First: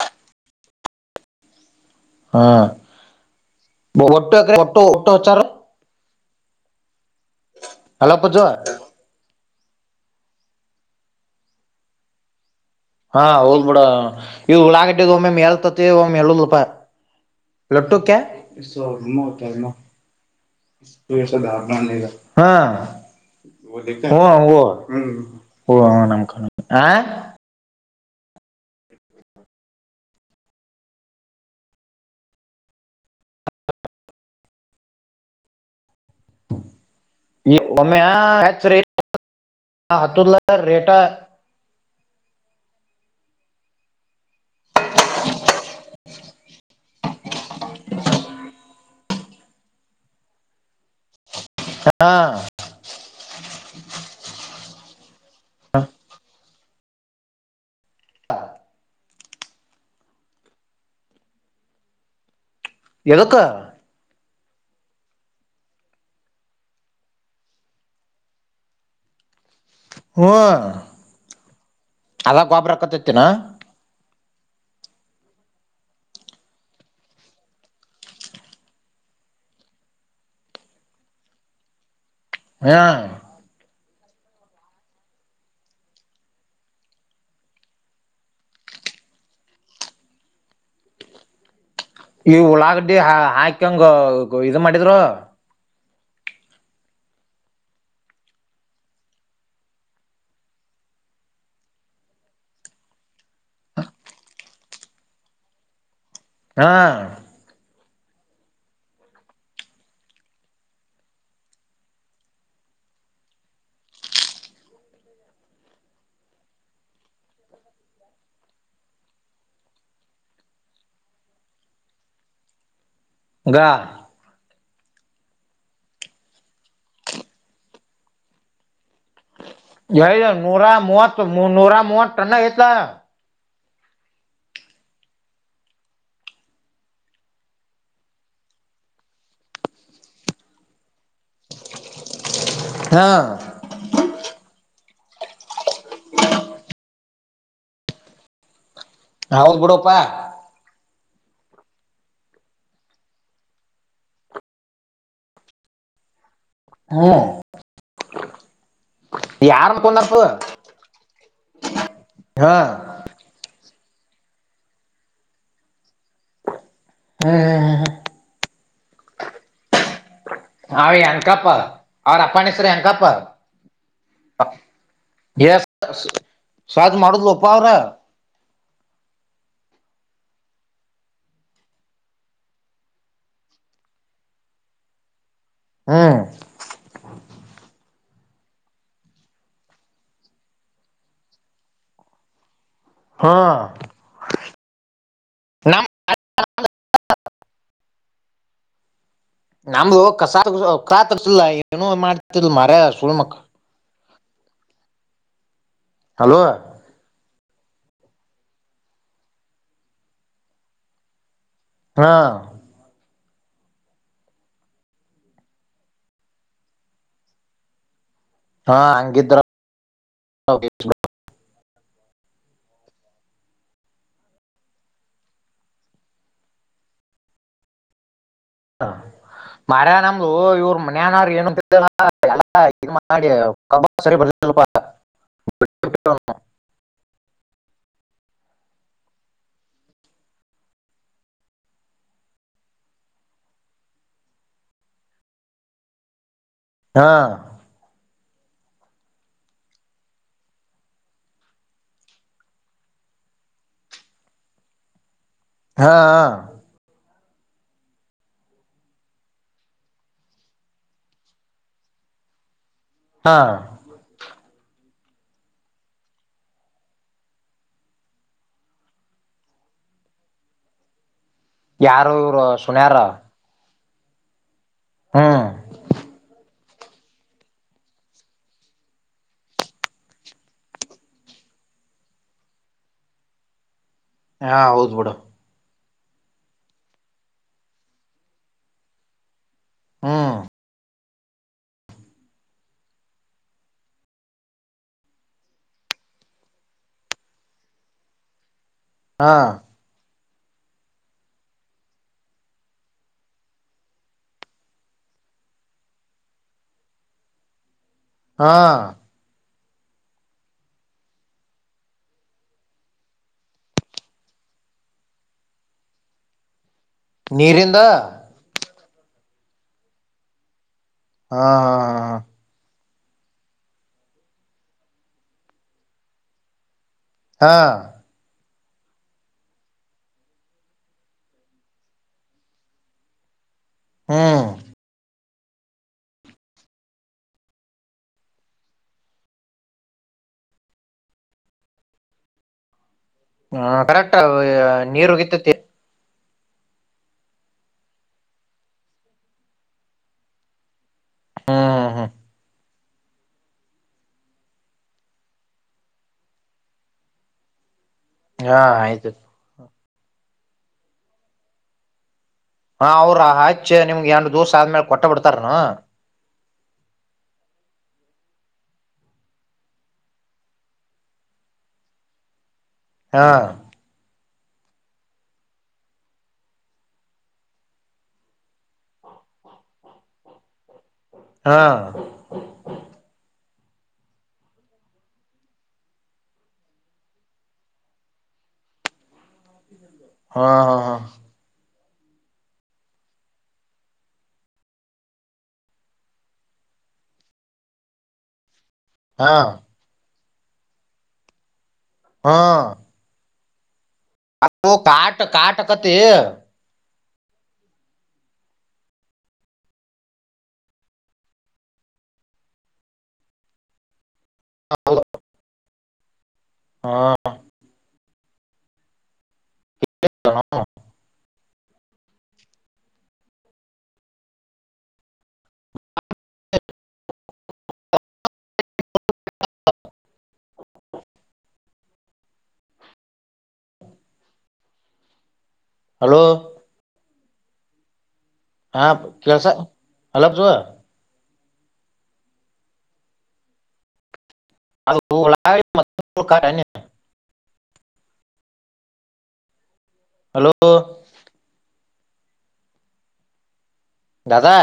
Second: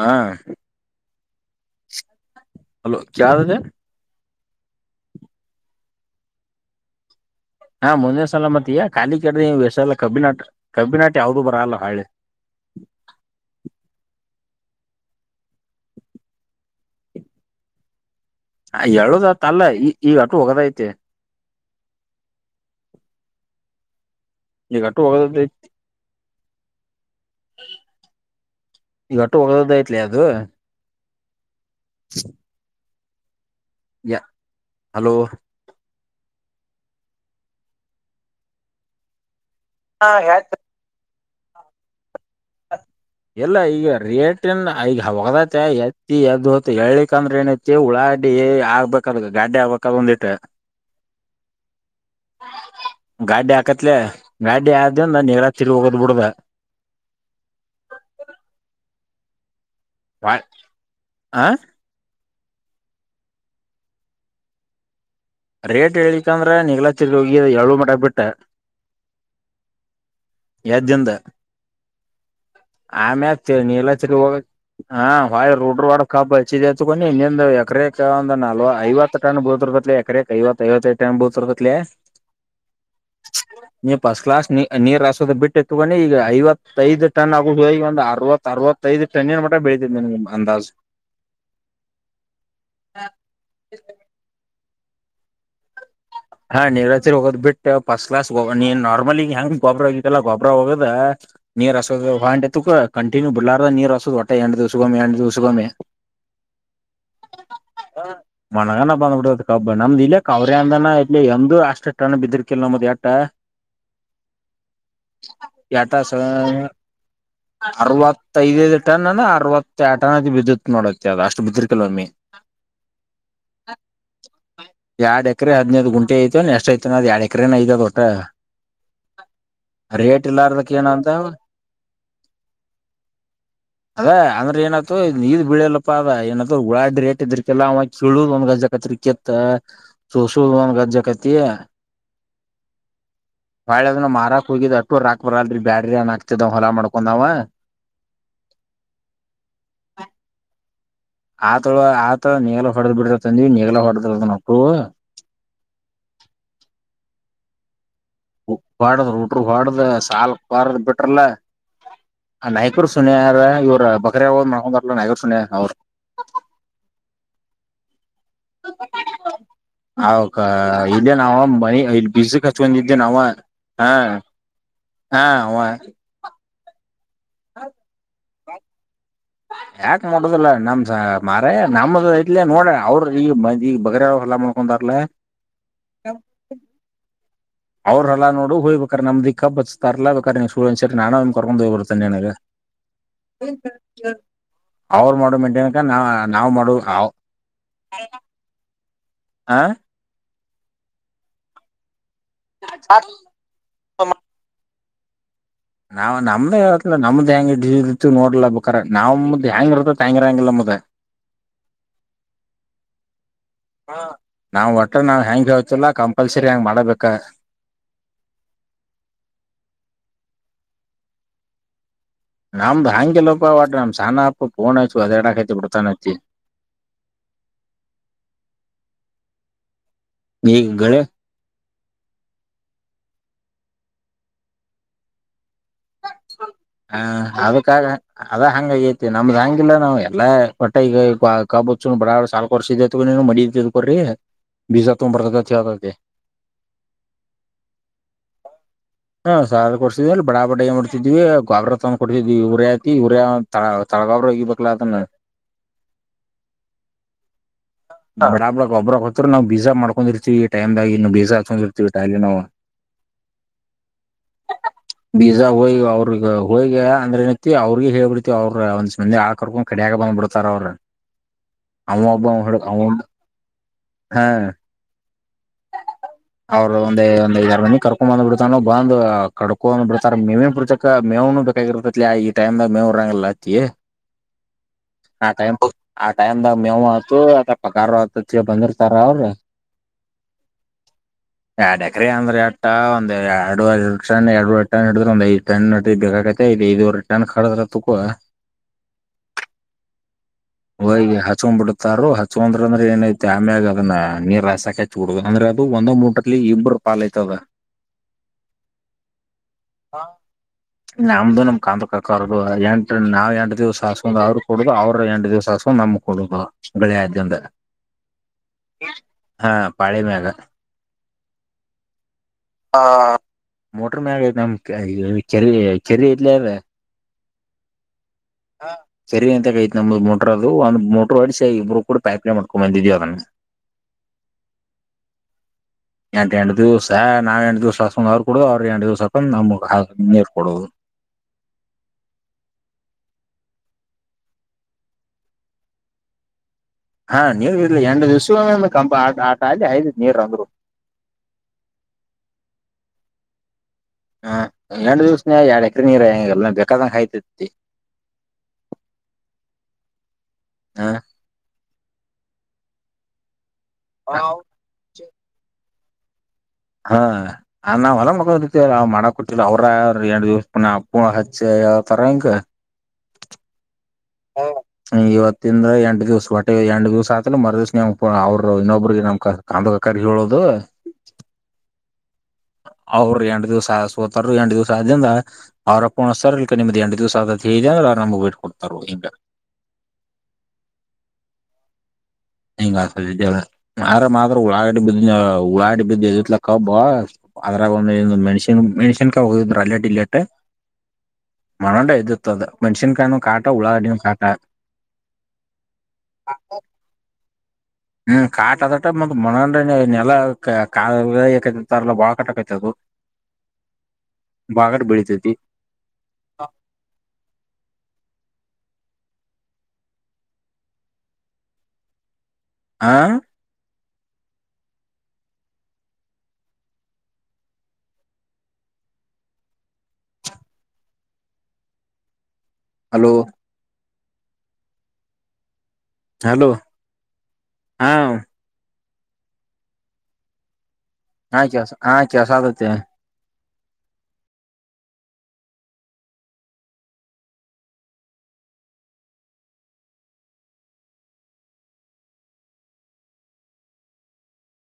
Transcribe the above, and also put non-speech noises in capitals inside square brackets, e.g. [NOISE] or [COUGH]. ಹಾ hello ಕ್ಯಾದಿದೆ [UNINTELLIGIBLE] Toto ಟೋಚಾರ ಹಾ ಅಲ್ಲ ಮುಂದನೇ ಪಜ್ಜು ಸಲ ಮತ್ತಯ ಖಾಲಿ ಕಡ [UNINTELLIGIBLE] ಕಬ್ಬಿನಾಟ ಕಬ್ಬಿನಾಟ ಯಾವದೂ ಬರಲ್ಲ ಹಳೆ ಹಾ ಹೌದ್ ಬಿಡ ಇ ಉಳಾಗಟ್ಟಿದ ಒಮ್ಮೆ ಎಳ್ತತಿ ಒಮ್ಮ [UNINTELLIGIBLE] ಲೊಟ್ಟುಕ್ಕೆ ಎದತ್ ಅಲ್ಲ ಈ ಈಗ ಅಟು ಹೋಗದಐತೆ [UNINTELLIGIBLE] ಹಾ ಹ ಹ ಈಗ ಅಟ್ಟು ಹೋಗದ ಓ ಹ ನಮಖ ಆ ಈಗಟ್ಟು ಒಗೊದಯಟ್ಲಿ ಅದು [INAUDIBLE] ಯ ಹಲೋ ಈ ಒಮ್ಮೆ ಹೆಚ್ಚ್ರಿ ಹ ಅತುಲ್ಲ ರೇಟಾ ಇಲ್ಲ ಈಗ ರಿಯಟನ್ ಈಗ [UNINTELLIGIBLE] ತ ಎತ್ತಿ ಅದುತ ಹೇಳಿ [UNINTELLIGIBLE] ಯಾಂದ್ರೆ ಏನೈತಿ ಉಳಾಡ್ಡಿ ಆಗ್ಬೇಕಲ್ ಗಾಡ್ಡಿ ಆಗ್ಬೇಕ ಒಂದಿಟ್ಟ ಹಾ ಗಡ್ಡಿ ಹಾಕತ್ಲೆ ಗಡ್ಡಿ ಆದಿನ್ ನ ನೀರಾತ್ರಿ ಹೋಗೋದ್ ಬಿಡ್ದ ವಾಯ ಆ ಎದಕ್ಕ ರೇಟ್ ಹೇಳಿಕಂದ್ರೆ ನಿಗ್ಲಾ ಚಿರ್ ಹೋಗಿ ಯಳ್ ಮಟ ಬಿಟ್ಟ ಹ್ಮ ಎದ್ದಿಂದ ಅದ ಗೊಬ್ರ ಆಕತೈತಿನ ಆಮೇ ನೀಲಚ್ಚ ಹೋಗ ಹಾ ವಾಯ ರುಡ್್ರ ರೋಡ ಕಬ್ಬಚ್ಚಿದ ಹಚ್ಕೊಂಡ ಇನ್ನ್ ಎಕರಕ್ ಒಂದ್ ನಲ್ವ ಐವತ್ತು ಟನ್ ಬೂತರ್ಗತ್ ಎಕ್ರಕ್ ಐವತ್ತು ಐವತ್ತೈದು ಟನ್ ಬೂತ್ರ್ಗತ್ಲ ಹಾ ನಿ ಪಸ್ ಕಲ ಅ ರ ಬಿಟ್ಟ ಎತ್ಕೊಂಡಿ ಈಗ ಐವತ್ತೈದ್ ಟನ್ ಆಗುದು ಈಗ ಒಂದು ಅರವತ್ ಅರವತ್ತೈದು ಟನ್ ಏನ್ ಮ ಬೆಳತ್ ನಿನ್ಗೆ ಅಂದಾಜ ಈ ಉಳ್ಳಾಗಡ್ಡಿ ಹಾಕಂಗ ಇ ಮಾಡ ಮಾಡಿದ್ರು ಹಾ ನೀವರಾತ್ರಿ ಹೋಗೋ್ ಬಿಟ್ಟು ಫಸ್ಟ್ ಕ್ಲಾಸ್ ನೀ ನಾರ್ಮಲಿಗ್ ಹೆಂಗ ಗೊಬ್ಬ್ರ ಆಗತ್ತಲ್ಲಾ ಗೊಬ್ರರ ಹೋಗೋದ ನೀರ್ ಹಸೋದ ಹೊಂಟ ಕಂಟಿನ್ಯೂ ಬಿಲಾರದ ನೀರ್ ಹಸೋದ್ ಹೊಟ್ಟೆ ಎಣ ದಿವಸಗೊಮಿ ಎಂಡ ದಿವ್ಸಗೊಮಿ ಹಾ ಹ ಮಣಗನ ಬಂದ್ಬಿಡತ್ ಕಬ್ಬ ನಮ್ದ್ ಇಲ್ಲಕ್ ಅವರಿ್ಯ ಅಂದನ ಇಲ್ಲಿ ಎ್ದ ಅಷ್ಟ ಟನ್ ಬಿದಿರ್ಕಿಲ್ಮ್ಮದ ಎಟ ಎಟ ಅರವತ್ತಐದೈದು ಟನ್ ಅ ಅರವತ್ತ ಟನ್ ಅದ ಬಿದತ್ ನೋಡತ್ತೆ ಅದ ಅಷ್ಟು ಬಿದಿರ್ಕಲ್ವಮ್ಮಿ ಗಾ ಯರಡ್ ಎಕರೆ ಹದಿನೈದು ಗಂಟು ಐತ ಎಷ್ಟ್ ಐತ ನ ಅ್ ಎಡ್ ಎಕರೆನ ಐತ ಒಟ್ಟ ಯ ರೇಟ್ ನೂರ ಇಲ್ಲಾರದಕ್ ಏನ ಅಂತ ಮೂವತ್ತು ನೂರ ಮೂವತ್ತು ಟನ್ನ ಇತ ಅದ ಅಂದ್ರೆ ಏನ್ತು ನೀದ ಬಿಳಿಯಲ್ಲಪ್ಪಾ ಅದ ಏನತ ಉಳಾಡ್ಡಿ ರೇಟ್ ಇದ್ರಕ್ಕೆಲ್ಲ ಅವ ಕೀಳುದ್ ಒಂದ ಗಜ್ಜಕತ್ ಕೆತ್ತ ಸೋಸುದ ಒಂದ್ ಗಜ್ಜ ಕತೆಯ ಹಾ ವಳದ ಮಾರಾ ಕೊೋಗಗ ಬರಲ್ೀ ಬ್ಯಾಡರಿ ನ್ ಆಗ್ತದೆ ಹೊಲ ಮಾಡ ಕಂದಾವ ಹೌದ್ ಬಿಡಪ್ಪಾ ಆತಳ ಆತಳ ನೀಗಲ ಹೊಡೆದ್ ಬಿಡತಂದಿ ನೀಗ್ಲ ಹೊಡೆದದ ಮಕ್ಕಳು ಹ್ಮ್ ಹೊಡದ ಟ್ರ ಯಾರ್ ಹೊಡ್ದ ಅನ್ಕೊಂಡಾರ್ಪ ಸಾಾಲ ಬಾರದ್ ಬಿಟ್ರಲ್ಲ ಆ ಹಾ ನಾಯಕರು ಸುನಿಯಾರ ಇವ್ರ ಬಕರಿ ಅವ ಮಾಡೊಂಡಂತಲ್ಲ ನಗಸುನ ಅವರು ಹ್ಮ್ ಅವಕ ಅವ ಇಲ್ಲೇ ನ ಎಂಕಪ್ಪ ಮನಿ ಇಲ್ಲಿ ಅವ್ರ ಬಿಸಿ ಅಪ್ಪನ ಕ ಹೆಸರು ಹಚ್ಕೊಂಡಿದ್ದೆ ಎಂಕಪ್ಪ ನಾವ ಹಾ ಹಾ ಅವ ಸ್ ್ ಮಾಡುದ್ ಒಪ್ಪ ಅವ್ರ ಯಾಕ ಮಾಡೋುದಲ್ಲ ನಮಸ ಮಾರ ನಮ್ದ ಇ್ಲ ನೋಡ ಅವ್ರ ಈಗ್ ಈಗ ಬಗರ ಎಲ ಮಾಡ್ಕೊಂತಾರಲ ಹ ಹ್ಮ್ ಅವ್ರಲ್ಲಾ ನೋಡು ಹೋಗ್ಬೇಕಾರೆ ನಮ್ಿಕ್ಕ ಬತಾರ್ಲಾ ಬೇಕಾರೆ ನಿ್ ಸೂಡೆಂಟ್ಸ್ ನಾನುಮ ಕಕೊಂಡು ಹೋಗ್ಬತ ತೆನಗೆ ಹಾ ಅವರು ಮಾಡು ಮೆಂಟೇನ್ಕ ನಮ್ ನ ನಾವ್ ಮಾಡು ಅ ನಾ ಕಸಾಯ ಕಾ ತರ್ಿಲ್ಲ ಏನು ಮಾಡ್ ತ್ತ ಮಾರ ಸುಣ ಮ ಸಮ ನಾವ್ ಹಲೋ ನಮ್ದೇ ನಮ್ದ್ ಅಂಗಡಿ ಇತ್ತು ನೋಡ್ಲ ಬೇಕಾರ ನಾವವು ಮ್ದ ಹೆಂಗ್ ಇರ್ತ ಹಂಗ ಇರಂಗಿಲ್ಲ ಮ್ದ ಹಾ ನಾವ್ ಒಟ್ರ ನಾವ್ ಹೆ್ಯಾಂಗಗೆ ಹೇತಿಲ್ಲಾ ಕಂಪಲ್ಸರಿ ಹೆ್ಯಾಂಗ್ ಮಾಡಬೇಕ ಹಾ ಅಂಗಧ್ರ ಆಮದು ಹಾಂಗೆ ಲೋಪ ಆಮ ಸಾನ ಆೋ ಪನ ಹಚ್ಚು ಅದಾರಡಕಾಯತಿ ಪಡ್ತಾ ಮಾರ ನಮ್ ಈಗ ಇವ್ರು ಗಳೆ ಮನ್ಯಾನ ಏನ ಎಲ್ಲ ಇ ಮಾಡಿರಿ ಸ್ವಲ್ಪ ಹ ಅದಕ್ಕಾಗ ಅದ ಹಂಗಗೈತಿ ನಮ್ದ್ ಹಂಗಿಲ್ಲ ನಾವ್ ಎಲ್ಲಾ ಒಟ್ಟೆ ಈಗ ಕಾಬು ಚೂ ಬಡಾ ಸಾಾಲಲ್ಕ್ ವರ್ಷ ಇದೈತೆಗ ನೀನು ಮಡಿಕೋ್ರಿ ಬೀಜಾತ್ ಬರ್ತತತಿತತಿ ಹಾ ಹಾ ಸ ಕೊಡ್ಸಿದ ಬಡ ಏನ್ ಮಾಡ್ತಿದ್ವಿ ಗೊಬ್ರ ತ ಕೊಡ್ತಿದ್ವಿ ಉರಿಯ ಹತಿ ಉರಿಯ ತ ತಳಗೊಬ್ರ ಹಗಿಬೇಕಾ ಅದನ್ನ ಹಾ ಹ ಬಡಾಬ್ಳ ಒಬ್ರಕ್ ಹತ್ರು ನಾವು ಬೀಜ ಮಾಡ್ಕೊಂಡಿರ್ತಿೀವಿ ಈ ಟೈಮ್್ದಾಗಿ ಇ ಬೀಜ ಹಾಚ್ಕೊಂಡಿರ್ತಿವಿ ಟೈಲಿ ನಾವು ಹಾ ಬೀಜ ಹೋಗಿ ಅವ್ರಗ್ ಹೋಗಿ ಅಂದ್ರೆ ಏನತ್ತತಿ ಅವ್ರಿ ಹೇಳ್ಬಿಡ್ತಿವ ಅವ್ರ ಒಂದ್ ಮಂದಿ ಆಳ್ಕರ್ಕೊಂಡ ಕಡಿಯಾಗ ಬಂದ್ ಬಿಿಡ್ತಾರ ಅವ್ರರು ಯಾರು ಇರು ಸುನ್ಯಾರ ಹಾ ಹಾ್ ಅವ್ರರು ಒಂದ ಒಂದ ಐದಾರರ ಮಂದ ಕಕೊ ಬಂದ್ ಬಿಡ್ತಾರೋ ಬಂದ್ ಕಡ್ಕೊಂದ್ ಬಿಡ್ತಾರ ಮೇವನ್ ಬಿುರ್ಚಕ ಮೇವನು ಬೇಕಾಗಿರತತ್ಲ ಈ ಟೈಮ್ ಮೇವ ಇರಂಗಲ್ಲ ಅತ್ತತಿ ಹಾ ಹೌದು ಬಡ ಆ ಆ ಟೈಮ್ಾಗ ಮೇವ್ ಆಯತು ಅ ಪಗಾರ್ ಆತತ್ ಬಂದಿರ್ತಾರ ಅವ್ರ ಹ್ಮ ಎಡಕ್ರಿ ಅಂದ್ರ ಅಟ್ಟ ಒಂದ್ ಎರಡು ರಿಟರ್ನ್ ಎರಡು ರಿಟರ್ನ್ ಹಿಡಿದ್ರ ಒಂದ್ ಐದು ಟರ್ನ್ ಹಡ್ರಿ ಬೇಕಾಗತ್ತದ್ ಐದೂ ರಿಟರ್ನ್ ಕದ್ರ ತಕ ಹಾ ಹೋಗ ಹಚ್ಕೊಂಡ್ ಬಿಡ್ತಾರ ಹಚ್ಂದ್ರ ಅಂದ್ರೆ ಏನೈತಿ ಆಮ್ಯಾಗ ಅದನ್ನ ನೀರ್ ಹಸಕಚ್ಚ ಡ ಅಂದ್ರೆ ಅದು ಒಂದೊ್ ಮೂಟಲಿ ಇಬ್ಬರು ಪಾಲ್ಐತದ ಹಾ ಹ ನಮ್ದು ನಮ್ ಕಾಂ್ರ ಕಕಾರದು ಎಂಟ ನಾವ್ ಎಂಟು ದಿವ್ಸ ಹಾಸ್ಕೊಂಡ್ ಅವ್ರ ಕೊಡುದು ಅವ್ರ ಎಂಟು ದಿವ್ಸ ಹಾಕಕೊಂಡ್ ನಮ್ ಕೊಡುದು ಬೆಳಿ ಆ್ದಂತ ನೀರಿಂದ ಹಾ ಪಳೆಮೇಘ ಹಾ ಹಾ ಹಾ ಹಾ ಹ ಮೋಟ್ರ ಮ್ಯಾಗಐ ನಮ್ ಚರಿ ಚರ್ರಿ ಇದ್ಲವೆ ಹಾ ಹ ಸರಿ ಅಂತಗೈತ್ ನಮ್ದ ಮೋಟ್ರ ಅದು ಒಂದ ಮೋಟ್ರರ್ ಹೊಡಿಸಿ ಇಬ್ರು ಕೂಡ ಪೈಪ್ಲೇ ಮಾಡ್ಕೊಂಡ್ ಬಂದಿದೀವಿ ಅದನ್ನ ಹ್ಮ್ ಎಂಟು ಎಂಟ ದಿವ್ಸ ನಾವ್ ಎಂಟು ದಿವ್ಸ ಹಾಸ್ಕೊಂಡ್ ಅವ್ರ ಕೊಡ ಅವ್ರ ಎಂಟ ದಿವ್ಸ ಹಾಕೊಂಡ್ ನಮ್ರು ಕೊಡುದು ಹ ಕರೆಕ್ಟ್ ನೀರುಗಿತ್ತತಿ ಹಾ ನೀರ್ ಬಿರ್ಲಿ ಎಂಡ ದಿವ್ಸ ಕಂ ಆಟ ಆ ಐದ ನೀರ್ ಅಂದ್ರು ಹ್ಮ್ ಹ್ಮ್ ಹಾ ಎರಡು ದಿವಸನಯ ಎರಡ್ ಎಕ್ರ ನೀರ ಹೆಂಗ ಎಲ್ಲ ಬೇಕಾದಂಗ ಆಾಯ್ತತಿ ಹಾ ಆಯ್ತು ಹಾ ಹಾ ಅವ್ರಾ ಆಯ್ತು ಅಚ್ಚ ನಿಮ್ಗೆರಂಡಡು ದಿವಸ ಆದ್ಮೇಲೆ ಕೊಟ್ಟ ಬಿಡ್ಾರನು ಹಾ ನಾವ್ ಹೊಲ ಮಕತಿ ಮಾಡಕ್ ಕೊಟ್ಟಿ ಅವ್ರ ಅವ ಎರ ದಿವ್ಸ ಪುರ್ಣ ಅಪ್ಪು ಹಚ್ಚಿ ಯಾವತರ ಹಂಂಗ ಹಾ ಇವತ್ತಿಂದ್ರ ಎಂಟು ದಿವ್ಸ ಹೊಟ್ಟೆ ಎಂಟ ದಿವ್ಸ ಆತ್ಲ ಮರ ದಿವ್ಸ ನಮ ಅವರು ಇನ್ನೊಬ್ರಿಗೆ ನಮ್ ಕಾಂದಕಾರಿ ಹೇಳುದು ಹಾ ಅವ್ರು ಎಂಂಡ ದಿವ್ಸ ಆದ ಸೋತಾರ ಎಂಂಡ ದಿವ್ಸ ಆದಿಂದ ಅವ್ರಪ್ಪ ಉಣ್ತಾರ ಇಕ ನಿಮ್ದ್ ಎಟು ದಿವ್ಸ ಆದದ ಹೇಳ ಅಂದ್ರ ನಮ್ಗ್ ಬಿಟ್ ಕೊಡ್ತಾರ ಹಿಂಗ ಹಾ ಹಾ ಹಾ ಹಂಗ ಆರ ಮಾತ್ರ ಉಳಾ ಬ ಉಳಾಟ ಬಿದ್ದ ಎತ್ಲ ಕಬ್ಬ ಅದ್ರ ಒ ಮಷ ಮೆಣಷಸನ್ಕ ಹಾ ಹೋಗುದಿದ್ರ ಅಲ್ಲಾ ಇಲ್ಲಾಟ್ಟ ಮಾಡಣೋೊಂಡ ಎ್ತ್ತದ ಮಣಸಿನ್ ಕಾಯ ಕಾ ೌಳ ಅಡ್ ಹ ಕಾಟ ಕಾಟ ಕತಿ ಹ್ಮ್ ಕಾಟ್ ಅದಟ ಮ ಮನರನೆ ನೆಲ್ಲ ಕಲ್ಲ ಬಾಳ ಕಾಟಕೈತದು ಬಾಗಟ್ ಬೆೀಳಿತತಿ ಹ ಹಾ ಹ ಆಾ ಹಲೋ ಹಲೋ ಹಾ ಹಾ ಕೆಳ್ಸ ಅಲಬ್ ಜ ಆಾ್ ಕೆ ಹಾ್ ಕೆಲಸ ಆಗುತ್ತೆ ಅದು ಆಡಿ ಮತ್ತು ಉಳಕಾಡ್ಣ್ಣ ಹಲೋ ದಾದಾ